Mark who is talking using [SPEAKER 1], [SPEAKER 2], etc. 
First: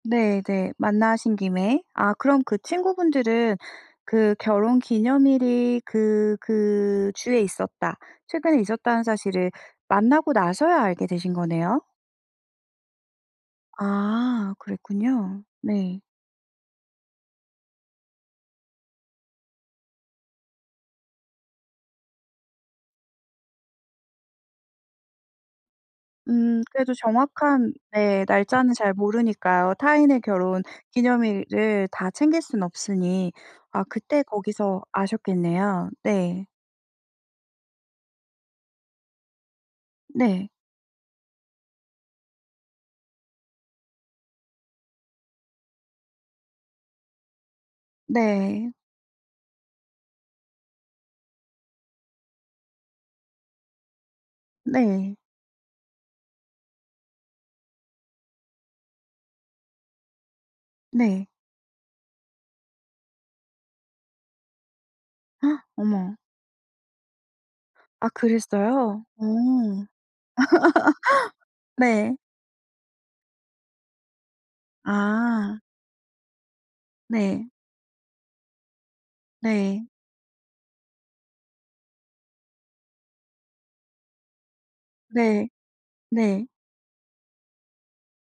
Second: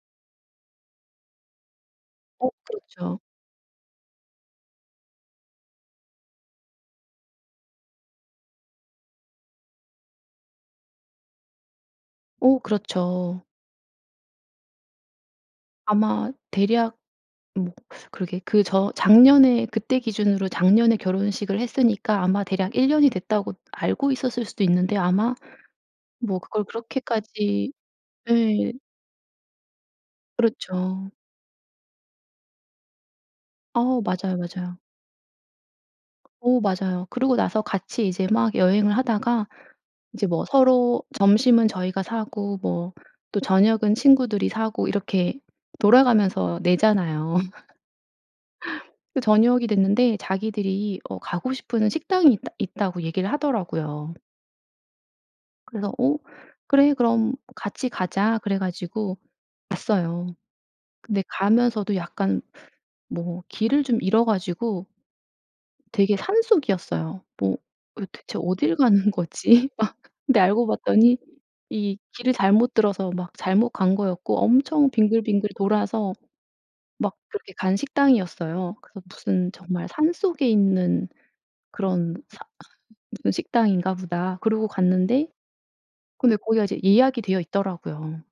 [SPEAKER 1] 네네. 만나신 김에. 아 그럼
[SPEAKER 2] 어
[SPEAKER 1] 그
[SPEAKER 2] 그렇죠.
[SPEAKER 1] 친구분들은 그 결혼기념일이 그 그 주에 있었다, 최근에 있었다는 사실을 만나고 나서야 알게 되신 거네요.
[SPEAKER 2] 어 그렇죠.
[SPEAKER 1] 아 그랬군요. 네.
[SPEAKER 2] 아마 대략 뭐 그러게 그 저 작년에 그때 기준으로 작년에 결혼식을 했으니까 아마 대략 1 년이 됐다고 알고 있었을 수도 있는데 아마 뭐
[SPEAKER 1] 음
[SPEAKER 2] 그걸
[SPEAKER 1] 그래도
[SPEAKER 2] 그렇게까지
[SPEAKER 1] 정확한 네
[SPEAKER 2] 예.
[SPEAKER 1] 날짜는 잘 모르니까요. 타인의
[SPEAKER 2] 그렇죠.
[SPEAKER 1] 결혼기념일을 다 챙길 순 없으니 아
[SPEAKER 2] 어
[SPEAKER 1] 그때
[SPEAKER 2] 맞아요, 맞아요.
[SPEAKER 1] 거기서 아셨겠네요. 네.
[SPEAKER 2] 어 맞아요. 그러고 나서 같이 이제 막 여행을 하다가 이제 뭐
[SPEAKER 1] 네.
[SPEAKER 2] 서로 점심은 저희가 사고 뭐 또 저녁은 친구들이 사고 이렇게 돌아가면서 내잖아요.
[SPEAKER 1] 네.
[SPEAKER 2] 그 저녁이 됐는데 자기들이 어 "가고 싶은 식당이 있다 있다."고 얘기를 하더라고요.
[SPEAKER 1] 네.
[SPEAKER 2] 그래서 "어 그래 그럼 같이 가자." 그래 가지고 갔어요. 근데
[SPEAKER 1] 네.
[SPEAKER 2] 가면서도 약간 뭐 길을 좀 잃어 가지고
[SPEAKER 1] 어머.
[SPEAKER 2] 되게 산속이었어요. 뭐 어
[SPEAKER 1] 아
[SPEAKER 2] 대체 어딜
[SPEAKER 1] 그랬어요?
[SPEAKER 2] 가는
[SPEAKER 1] 어.
[SPEAKER 2] 거지? 막 근데 알고 봤더니 이
[SPEAKER 1] 네.
[SPEAKER 2] 길을 잘못 들어서 막 잘못 간 거였고 엄청 빙글빙글
[SPEAKER 1] 아.
[SPEAKER 2] 돌아서 막
[SPEAKER 1] 네.
[SPEAKER 2] 그렇게 간 식당이었어요. 그래서 무슨
[SPEAKER 1] 네.
[SPEAKER 2] 정말 '산속에 있는 그런 사 무슨 식당인가 보다.' 그러고 갔는데
[SPEAKER 1] 네.
[SPEAKER 2] 근데
[SPEAKER 1] 네.
[SPEAKER 2] 거기가 이제 예약이 되어 있더라고요.